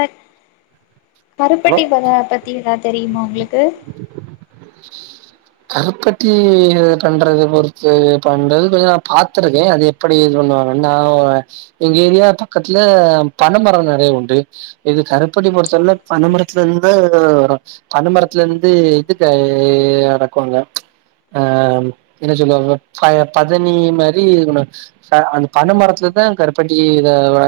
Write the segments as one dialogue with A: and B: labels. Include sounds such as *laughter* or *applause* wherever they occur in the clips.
A: அ
B: hello
A: கருப்பட்டி ப பத்தி ஏதாது தெரிமா உங்ளுக்கு
B: *inaudible* கருப்பட்டி பண்றது பொறுத்து பண்றது கொஞ்ச நா பாத்திருக்கே அது எப்படி பண்ணுவாங்க இந்தாலு எங்க ஏரியா பக்கத்ல பனமர நெறைய உண்டு இது கருப்படி பொறுத்தல பனமரத்துலந்து பனமரத்துலந்து இது டேய் அடக்கவங்க அ என்ன சொல்லுவாங்க ப பதனி மாரி இருக்கனு அந்த பனமரத்துல தா கருப்பட்டில வா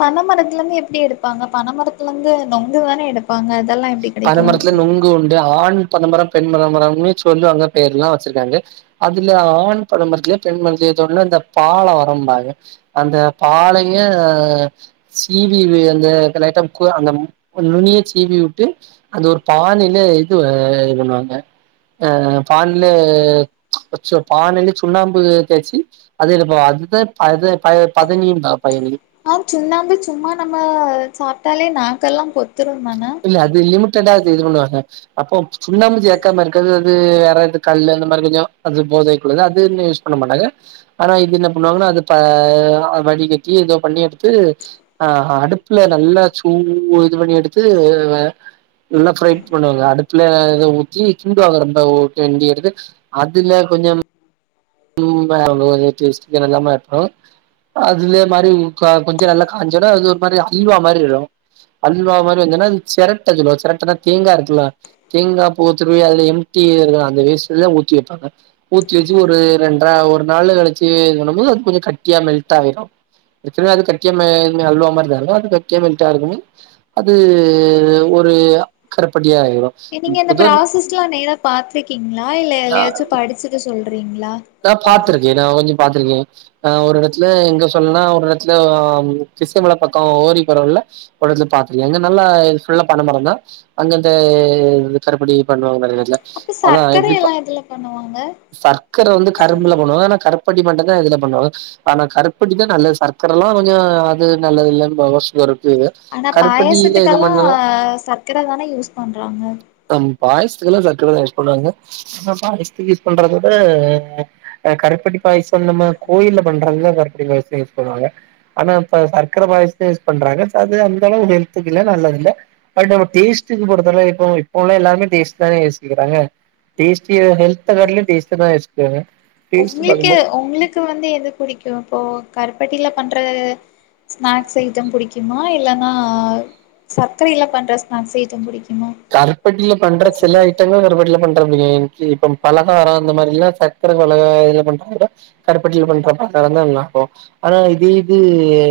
A: பன மரத்துலந்து எப்டி எடுப்பாங்க பனமரத்துலந்து நொங்குதானே எடுப்
B: பனமரத்துல நொங்கு உண்டு ஆண் பனபரம் பெண் பனபரம்னு சொல்லுவாங்க பேர்லா வச்சிருக்காங்க அதுல ஆண் பனம்பரத்லியா பெண் பன்த்லியா எத்தோன்ன இந்த பால வரம்பாங்க அந்த பாளைய சீவி அந்த க லைட்டா குவ அந்த ம் நுனிய ச்சீவி வு ட்டு அந்த ஒரு பானைல இது அ பண்ணுவாங்க அ பான்லே அச்சோ பானில சுண்ணாம்பு தேய்ச்சி அது இது ப அதுதா அது ப பதனிப பைனிகு
A: ஆம் சுண்ணாம்பு சும்மா நம்ம சாப்ட்டாலே நாக்கெல்லாம் பொத்
B: இல்ல அது லிமிட்டடா அது இது பண்ணுவாங்க அப்போம் சுண்ணாம்பு சேக்காம இருக்கறது அது வேறது கல்லு அந்த மாரி கொஞ்ச அது போதைக்குள்ளது அது இன்னு யூஸ் பண்ண மாட்டாங்க ஆனா இது என்ன பண்ணுவாங்கன்னா அது பா வடிகட்டி ஏதோ பண்ணி எடுத்து ஆ அடுப்புல நல்லா சூ இது பண்ணி எடுத்து நல்லா ஃப்ரைட் பண்ணுவாங்க அடுப்புல இத ஊத்தி கிண்டுவாங்க ரொம்பஓ கிண்டி எடுத்து அதுல கொஞ்சம் ம் வேற வஊத்தி வச்ட்டு இதெல்லாமே ஆட் பண்ணுவாங்க அதுவே மாறி கா கொஞ்ஜ நல்லா காஞ்சோனே அது ஒரு மாறி அல்வா மாறி வரு அல்வா மாறி வந்தோன அத செரட்ட சொல்வாக செரட்டனா தேங்கா இருக்குல தேங்கா பூத்துருவி அதுல எம் டி அந்த வேஸ்ல ஊத்தி வெப்பாங்க ஊத்தி ஒரு ரெண்ட்ற ஒரு நாள் கழிச்சி பண்ணும்போது அது கொஞ்ச கட்டியா மெல்டாயிடும் ஏற்கனவே அது கட்டியா மே அல்வாமாறி தானே அது கட்டியா மெல்ட்டா இருக்குன்னு அது ஒ ஃபீரீயா
A: நீங்க இந்த ப்ராசஸ்லா நேரா பாத்துருக்கீங்ளா இல்ல
B: நா
A: எத்லயாச்சு படிச்சுட்டு சொ
B: நா பாத்துருக்கே நான் கொஞ்ச பாத்துருக்கேன் ஆ ஒரு எடத்துல எங்க சொல்ன்னா ஒரு எடத்துல கிஷ்ணமல பக்க ஓரி போரவழில வந்து பாத்துருக்க அங்க நல்லா ஃபுல்லா பனமரம் தான் அங்க இந்த கருப்பட்டி பண்ணுவாங்க பாருங்க
A: அப்ப
B: அதான்
A: சர்க்கரை
B: எப்டிப்ப
A: எல்லா எதுல பண்ணுவாங்க
B: சர்க்கர வந்து கரும்புல பண்ணுவா ஆனா கருப்பட்டி மட்டுந் தா இதுல பண்ணுவாங்க ஆனா கருப்படி தா நல்லது சர்க்கரலா கொஞ்ச அது நல்லது இல்லன்னு *unintelligible*
A: ஆனா பாயசத்துக்கெல்லா சர்க்கரதான யூஸ் பண்றாங்க
B: பாயசத்துக்குலா சக்கரதா யூஸ் பண்ணுவாங்க பாயசத்துக்கு யூஸ் பண்றத விட கருப்படி பாயசம் நம்ம கோயில்ல பண்றாங்கள கருப்படி பாயச பண்ணுவாங்க ஆனா இப்ப சர்க்கர பாயசத்த யூஸ் பண்றாங்க அது அந்த அளவுக்கு ஹெல்த்துக்கு இல்ல நல்லது இல்ல பட் நம்ம டேஸ்டுகு பொறுத்தவற இப்ப இப்பவுள்ள எல்லாருமே டேஸ்ட் தான யோசிக்கிறாங்க டேஸ்டி எ ஹெல்த்த காட்டிலு டேஸ்ட தான் யோ
A: உங்ளுக்கு உங்ளுக்கு வந்து எது புடிக்கூ இப்போ கருப்பட் டில பண்ற ஸ்நாக்ஸ் ஐட்டம் புடிக்குமா இல்லன்னா சர்க்கரைல பண்ற ஸ்நாக்ஸ் ஐட்டம் புடிக்கு
B: கருப்பட்டில பண்ற சில ஐட்டங்கள் கருப்பட்டில பண் *unintelligible* க்கி இப்ப பலகார இந்த மாறிலா சர்க்கர பலகா இதுல பண்றத விட கருப்பட்டில பண்றப்ப *unintelligible* அப்போ ஆனா இது இது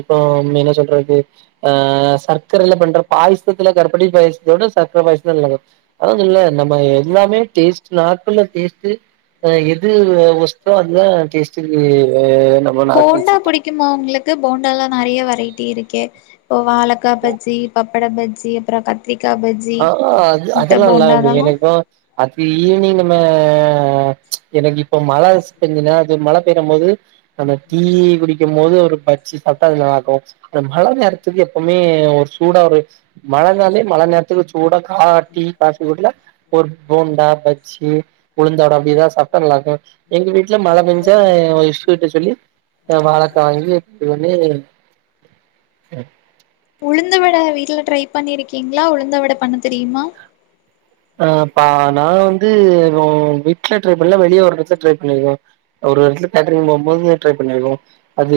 B: இப்போ என்ன சொல்றது ஆ சர்க் சர்க்கரைல பண்ற பாயசத்துகுல கருப்பட்டி பாயசத்தோட சக்கர பாயசுதான் நல்லாருக்கும் அதான் சொல்றேன்ல நம்ம எ எல்லாமே டேஸ்டு நாக்குள டேஸ்டு ஆ எது ஒஸ்ட்டோ அதுதா டேஸ்ட்டுக்கு நம்ப நாக்குல
A: போண்டா
B: செட்
A: உங்களுக்கு போண்டாலா ரைட்டி இருக்கே இப்ப வாழக்கா பஜ்ஜி பப்பட பஜ்ஜி அப்புறோ கத்தரி
B: ஆஆ அது அதெல்லா இல்லாம எப்டிங
A: அதெல்லா
B: என்னைய பா அப்டி ஈவினிங் நம்ம எனக்கு இப்போ மழ கொஞ்ச நேர மழ பெய்ரம் போது அந்த டீ குடிக்கும் போது ஒரு பஜ்ஜி சாப்ட்டா அது நல்லார்க்கூ அந்த மழ நேர துக்கு எப்பவ்மே ஒரு சூடா ஒரு மழந்நாலே மழ நேரத்துக்கு சூடா கா டீ காபி குடிக்லா ஒரு போண்டா பஜ்ஜி உளுந்தவட அப்டி எதாவ்து சாப்ட்டா நல்லார்கூ எங்க வீட்ல மழ பெஞ்சா ஏ ஒய்ஃப் கிட்ட சொல்லி வாழக்கா வாங்கி இது பண்ணி ம்
A: உளுந்த வட வீட்ல ட்ரை பண்ணிருக்கீங்ளா உளுந்த வட பண்ண தெரியுமா
B: ஆ ப்பா நா வந்து நா விட்ல ட்ரை பண்ணல வெளிய ஒரு எடத்துல ட்ரை பண்ணிருக்கே ஒரு எடத்துல கேட்ரிங் போம்போது ட்ரை பண்ணிருக்கோ அது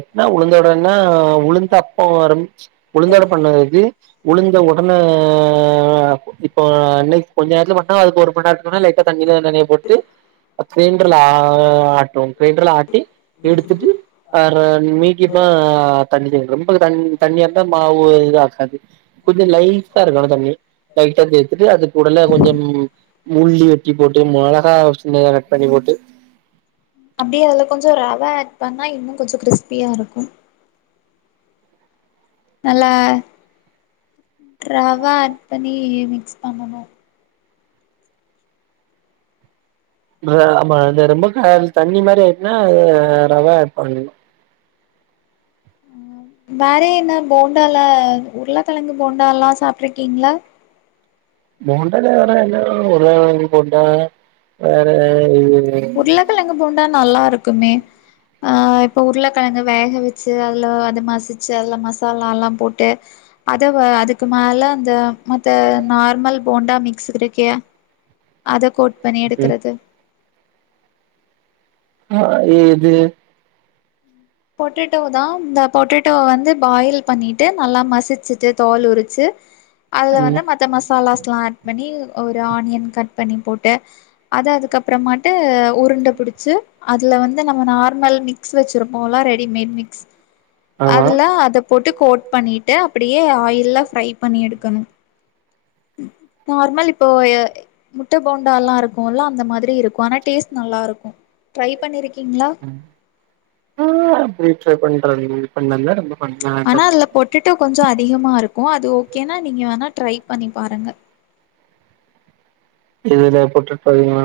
B: எப்னா உளுந்த வடனா உளுந்தப்போ போ ஆரமிச்சு உளுந்த வட பண்றதுக்கு உளுந்த ஒடனே இப்போ அன்னக்கு கொஞ்சேரத்துல பன்னா அதுக்கு ஒருமண்நேரத்துலனா லைட்டா தண்ணியில நனயப் போட்டு கிரைண்டர்ல ஆ ஆட்டும் கிரைண்டர்ல ஆட்டி எடுத்துட்டு அ நீக்கிப்பா தண்ணி சேக்கனு ரொம்ப தண்ணியா இருந்தா மாவு இதாகாது கொஞ்ச லைட்டா இருக்கனு தண்ணி லைட்டா தெ ட்டு அதுக்கூடல கொஞ்ச மூல்லி வெட்டி போட்டு மொளகா சின்னத கட் பண்ணி போட்டு
A: அப்டியே அதுல கொஞ்ச ரவ ஆட் பண்ணா இன்னு கொஞ்ச கிறிஸ்பியா இருக்கு நல்லா ரவ ஆட் பண்ணி மிக்ஸ் பண்ணணு
B: மா ஆமா அது ரொம்ப க த தண்ணி மாரி ஆயிட்னா அ ரவா ஆட் பண்ணணு
A: ம் வேற என்ன போண்டால உருளக்கழங்கு போண்டாலல்லா சாப்ட்ருக்கீங்களா
B: போண்டால்ல வேற என்ன உரு போன்டா வேற இது
A: உருளக்கெழங்கு போண்டா நல்லாருக்குமே அ இப்ப உருளக்கெழங்கு வேக வச்சு அதுல அது மசிச்சு அதுல மசாலால்லா போட்டு அத அதுக்கு மேல இந்த மத்த நார்மல் போண்டா மிக்ஸ் இருக்கே அத கோட் பன்னி
B: ம்
A: எடுக்குறது
B: ஆ எது
A: பொட்டேட்டோ தா இந்த பொட்டேட்டோ வந்து பாயில் பண்ணிட்டு நல்லா மசிச்சுட்டு தோல் உரிச்சு அதுல வந்து
B: ம்
A: மத்த மசாலாஸ்லா ஆட் பண்ணி ஒரு ஆனியன் கட் பண்ணி போட்டு அத அதுக்கப்புறமாட்டு உருண்ட புடிச்சு அது வந்து நம்ம நார்மல் மிக்ஸ் வச்சுருப் போல ரெடிமேட் மிக்ஸ்
B: ஆமா
A: அதுல அத போட்டு கோட் பண்ணிட்டு அப்படியே ஆயில்ல ஃரை பண்ணி எடுக்கணு நார்மல் இப்போ எ முட்ட போண்டால்லா இருக்குல்ல அந்த மாதிரி இருக்கு ஆனா டேஸ்ட் நல் லாருக்கு ட்ரை பண்ணிருக்கி
B: ம் ஆ வீட்ல பண்ற இது பண்ணல பண்ண
A: ஆனா
B: தெர்ல
A: அதுல பொட்டடோ கொஞ்ச அதிகமா இருக் க்கு அது ஓகேனா நீங்க வேணா ட்ரை பண்ணி பாருங்க
B: எதுல பொட்டடோலயா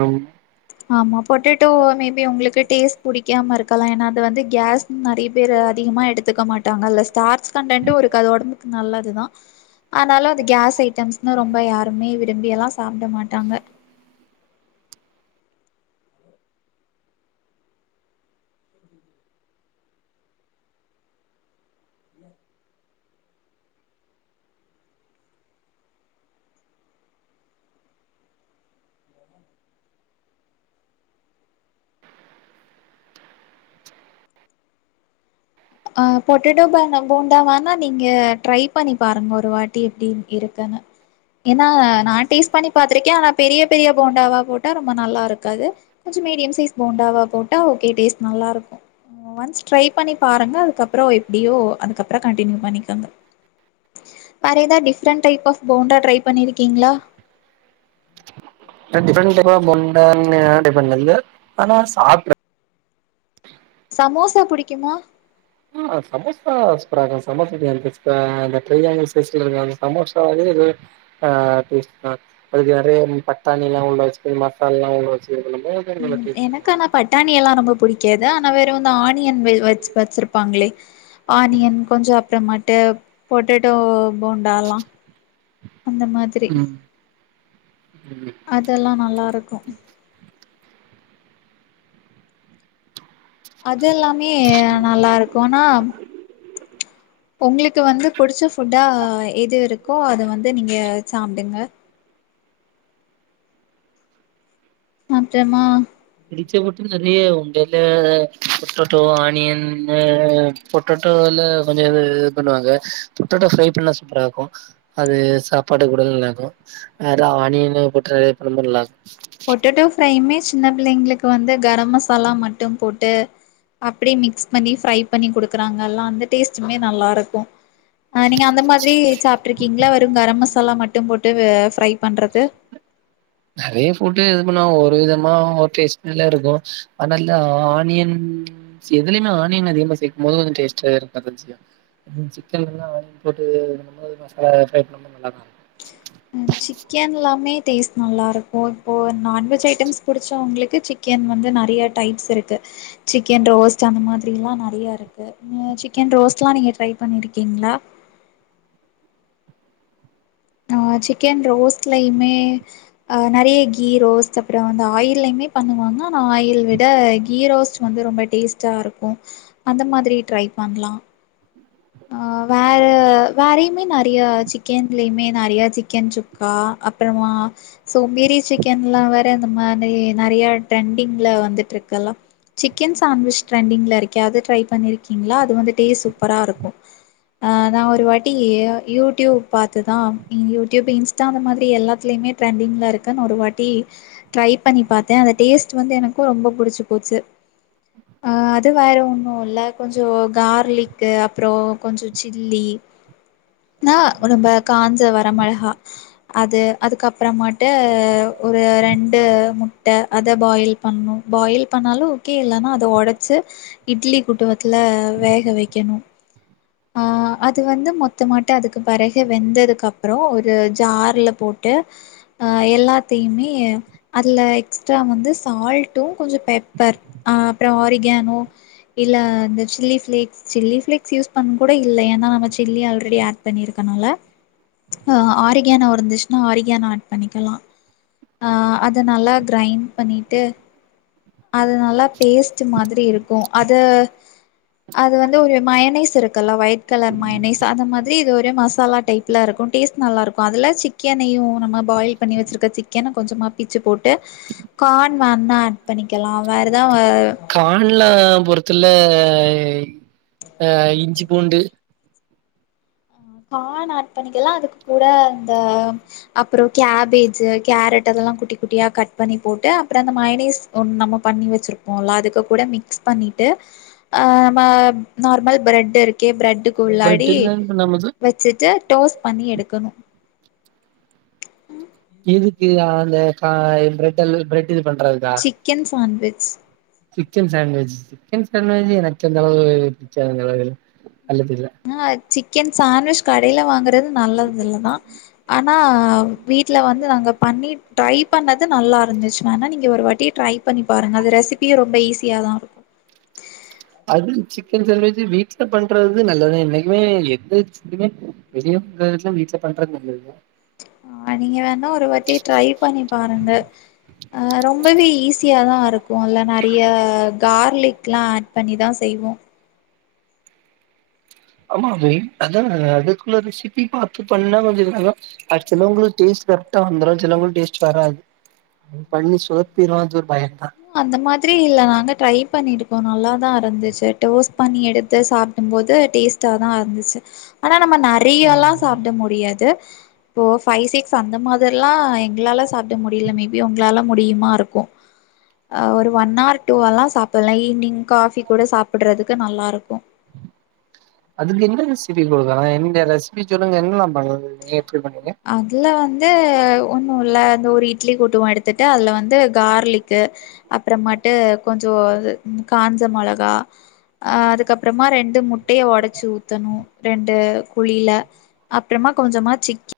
A: ஆமா பொட்டேட்டோ மேபி உங்களுக்கு டேஸ்ட் புடிக்காம இருக்கலா ஏன்னா அது வந்து கேஸ் நெறைய பேரு அதிகமா எடுத்துக்க மாட்டாங்கல்ல ஸ்டார்ச் கன்டன்டு இருக்கு அது ஒடம்புக்கு நல்லதுதா ஆனாலு அது கேஸ் ஐ ட்டம்ஸ்ன்னா ரொம்ப யாருமே விரும்பியெல்லா சாப்ட மாட்டாங்க அ பொட்டேட்டோ பா போண்டாவானா நீங்க ட்ரை பண்ணி பாருங்க ஒரு வாட்டி எப்டி இருக்குன்னு ஏன்னா நா டேஸ்ட் பண்ணி பாத்திருக்கே ஆனா பெரிய பெரிய போண்டாவா போட்டா ரொம்ப நல்லாருக்காது மீடியம் சைஸ் போண்டாவா போட்ட ஓகே டேஸ்ட் நல்லாருக்கு ஒன்ஸ் ட்ரை பண்ணி பாருங்க அதுக்கப்புற எப்டியோ அதுக்கப்புற கண்டினியூ பண்ணிக்கோங்க வேற எதா different type of bonda try பண்ணிருக்கீங்களா
B: நா ட்ப்ரெண்ட் டைப் ஆப் போண்டால்லா ட்ரை பண்ணது இல்ல ஆனா சாப்ட்டுருக்கே
A: சமோசா புடிக்குமா
B: ஆ சமோசா *unintelligible* இரு ஆ *unintelligible* சமோசாவே ஆ *unintelligible* அதுக்கு நெறைய பட்டாணில்லா உள்ள வச்சு மசாலல்லா உள்ள வச்சு இது பண்ணும்போது அது நல்லா
A: ம்
B: டேஸ்ட்
A: எனக்கு
B: நல்லா
A: ஆனா பட்டாணியெல்லா ரொம்ப பிடிக்காது ஆனா வெறு இந்த ஆனி ஆனியன் வெ வெஜ் வச்சிருப்பாங்களே
B: இருக்கு ம்
A: ஆனியன் கொஞ்ச அப்புறமாட்டு பொட்டேட்டோ போன்டால்லா அந்த மாதிரி
B: ம்
A: அதெல்லா நல்லாருக்கு அது எல்லாமே நல்லாருக்கு ஆனா உங்களுக்கு வந்து புடிச்ச ஃபுட்டா எது இருக்கோ அத வந்து நீங்க சாப்டுங்க அப்றமா
B: இடிச்சபட்டி நெறைய உண்டையில பொட்டோட்டோ ஆனியன் இந்த பொட்டோட்டோ ல கொஞ்ச இது பண்ணுவாங்க பொட்டோட்டோ ப்ரை பண்ணா சூப்பரா‌ இருக்கு அது சாப்பாடு கூடல்ல அப்றோ‌ அணியன்னு போற்று ரொம்ப நல்லார்கு
A: பொட்டேட்டோ ஃப்ரையுமே சின்ன பிள்ளைங்களுக்கு வந்து கரம் மசாலா மட்டும் போட்டு அப்டியே மிக்ஸ் பண்ணி ஃப்ரை பண்ணி குடுக்குறாங்கல்லா அந்த டேஸ்டுமே நல்லாருக்கு ஆ நீங்க அந்த மாதிரி சாப்ட்ருக்கிங்ளா வெறு கரம் மசாலா மட்டு போட்டு ஃப்ரை பண்றது
B: நறைய ஃபுட்டு இது பண்ணுவாங் ஒரு விதமா ஒரு டேஸ்ட் மேல இருக்கு அதனால ஆனியன் எதுலயுமே ஆனியன் அதிகமா சேக்கும் போது கொஞ்ச டேஸ்ட்டு அது ருசியா சிக்கன் எல்லா ஆயில் போட்டு இந்த மாரி மசாலா ட்ரை பண்ணும்போது நல்லாதா இரு
A: ம் சிக்கன்லாமே டேஸ்ட் நல்லாருக்கு இப்போ நான்வெஜ் ஐட்டம்ஸ் புடிச்சவங்ளுக்கு சிக்கன் வந்து நறைய டைப்ஸ் இருக்கு சிக்கன் ரோஸ்ட் அந்த மாதிரிலா நறையா இருக்கு சிக்கன் ரோஸ்ட்லா நீங்க நீங்க ட்ரை பண்ணிருக்கிங்ளா ஆ சிக்கன் ரோஸ்ட்லைமே அ நறைய கீ ரோஸ்ட் அப்பற அந்த ஆயில்லமே பண்ணுவாங்க என்னனா ஆயில் விட கீ ரோஸ்ட் வந்து ரொம்ப டேஸ்ட்டா இருக்கு அந்த மாதிரி ட்ரை பண்லா ஆ வேற வேறயுமே நறையா சிக்கன்லயுமே நறையி சிக்கன் சுக்கா அப்பறமா ஆ சோம்பேறி சிக்கன்லா வேற இந்த மாரி நறையா ட்ரெண்டிங்ல வந்துட்ருக்கெலா சிக்கன் சாண்ட்விச் ட்ரெண்டிங்ல இருக்கே அத ட்ரை பண்ணிருக்கிங்ளா அது வந்து டேஸ்ட் சூப்பரா இருக்கு நா ஒரு வாட்டி யூட்யூப் பாத்துதா யூடியூப் இன்ஸ்டா அந்த மாதிரி எல்லாத்துலயுமே ட்ரன்டிங்ல இருக்குனு ஒரு வாட்டி ட்ரை பண்ணி பாத்த அந்த டேஸ்ட் வந்து எனக்கு ரொம்ப பிடிச்சு போச்சு அ அது வேற ஒண்ணு இல்ல கொஞ்ச கார்லிக்கு அப் றோ கொஞ்சோ சில்லி னா ரொம்ப காஞ்ச வர மெளகா அது அதுக்கப்றமாட்டு ஒரு ரெண்டு முட்ட அத பாயில் பண்ணு பாயில் பண்ணாலு ஓகே இல்லனா அத ஒடச்சு இட்லி குட்டுவத்துல வேக வெக்கணு ஆ ஆ அது வந்து மொத்தமாட்ட அதுக்கு பெறகு வெந்ததுக்கப்றோ ஒரு ஜார்ல போட்டு அ எல்லாத்தையுமே அதுல எக்ஸ்ட்ரா வந்து சால்ட்டு கொஞ்ச பெப்பர் ஆ அப்ற ஆரிகேனோ இல்ல அந்த chilli flakes chilli flakes use பண் கூட இல்ல ஏனா நம்ம சில்லி ஆல்ரெடி ஆட் பண்ணிருக்கனால ஆ ஆரிகேனோ இருந்துச்னா ஆரிகேனோ ஆட் பண்ணிக்கலா அ அது நல்லா கிரைண்ட் பண்ணிட்டு அது நல்லா பேஸ்ட் மாதிரி இருக்கு அத அது வந்து ஒரு மயனைஸ் இருக்குல ஒயிட் கலர் மயனைஸ் அந்த மாதிரி இது ஒரு மசாலா டைப்ல இருக்கு டேஸ்ட் நல்லாருக்கு அதுல சிக்கனையு நம்ம பாயில் பண்ணி வச்சிருக்க சிக்கன கொஞ்சமா பிச்சு போட்டு கான் வேன்னா ஆட் பண்ணிக்கலா வேறெதாவு
B: கான்ல பொறத்துல அ இஞ்சி பூண்டு
A: கான் ஆட் பண்ணிக்கலா அதுக்கு கூட அந்த அப்பற கேபேஜு கேரட் அதெல் லா குட்டி குட்டியா கட் பண்ணி போட்டு அப்பற அந்த மயனைஸ் ஒண் நம்ம பண்ணி வச்சிருப்போல அதுக்கு கூட மிக்ஸ் பண் ணிட்டு அ ம நார்மல் பிரெட் இருக்கே பிரெட்
B: பிரட்டில நம்
A: வச்சுட்டு டோஸ்ட்‌ பண்ணி எடுக்கணு ம்
B: இதுக்கு அ அந்த கா பிரெட்ல் பிரெட் இது பண்றதுக்கா
A: chicken sandwich
B: chicken sandwich chicken sandwich எனக்கு அந்தளவு பிடிக்காது அந்தளவு
A: ஆ சிக்கன் சாண்ட்விச் கடைல வாங்கறது நல்லது இல்லதா ஆனா வீட்ல வந்து நாங்க பண்ணி ட்ரை பண்ணது நல்லா இருந்துச்சு வேனா நீங்க ஒரு வாட்டி ட்ரை பண்ணி பாருங்க அது ரெசிபியு ரொம்ப ஈஸியா தா இருக்கு *inaudible*
B: அது சிக்கன் சாண்ட்விச் வீட்ல பண்றது நல்லதா என்னைக்குமே எந்த இதுமே அந்த விதத்துல வீட்ல பண்றது நல்லதுதா
A: ஆ நீங்க வேணா ஒருவட்டி ட்ரை பண்ணி பாருங்க அ ரொம்பவே ஈஸியாதா இருக்கு இல்ல நறைய கார்லிக் எல்லா ஆட் பண்ணிதா செய்வோ
B: ஆமா அ் அதான் அதுக்குள்ள ரெசிபி பார்த்து பண்ணா கொஞ்ச அடுத்தவங்கள டேஸ்ட் கரொ வந்தும் சிலவங்களும் டேஸ்ட் வராது பண்ணி சுதப்பிட அது ஒரு பய
A: அந்த மாதிரி இல்ல நாங்க ட்ரை பண்ணி இருகோ நல்ல தான் இருந்துச்சு டோ பண்ணி எடுத்து சாப்பிடும் போது டேஸ்டா தான் இருந்துச்சு ஆனா நம்ம நறையல்லா சாப்ட முடியாது இப்போ ஃபை சிக்ஸ் அந்த மாதிரி எல்லாம் எங்களால சாப்பிட முடியல மேபி உங்களால முடியுமா இருக்கும் *inaudible* ஒரு ஒன் ஹர் டூவல்லா சாப்படலா ஈவி்னிங் காஃபி கூட சாப்பிடுறதுக்கு நல்லா இருக்கும்
B: அதுக்கு என்ன ரெசிபி கொடுக்க எ ரெசிபி சொல்லுங்க என்னாம் எப்ப மன
A: ஒன்னும் இல் அந்த ஒரு இட்லி கூட்டுவோ எடுத்துட்டு அதுல வந்து கார்லிக்கு அப்புறமட்டு கொஞ்சம் காஞ்ச மொளகா அ அதுக்கப்புறமா ரெண்டு முட்டையை உடைச்சு ஊத்தணு ரெண்டு குழில அப்புறமா கொஞ்சமா சிக்கி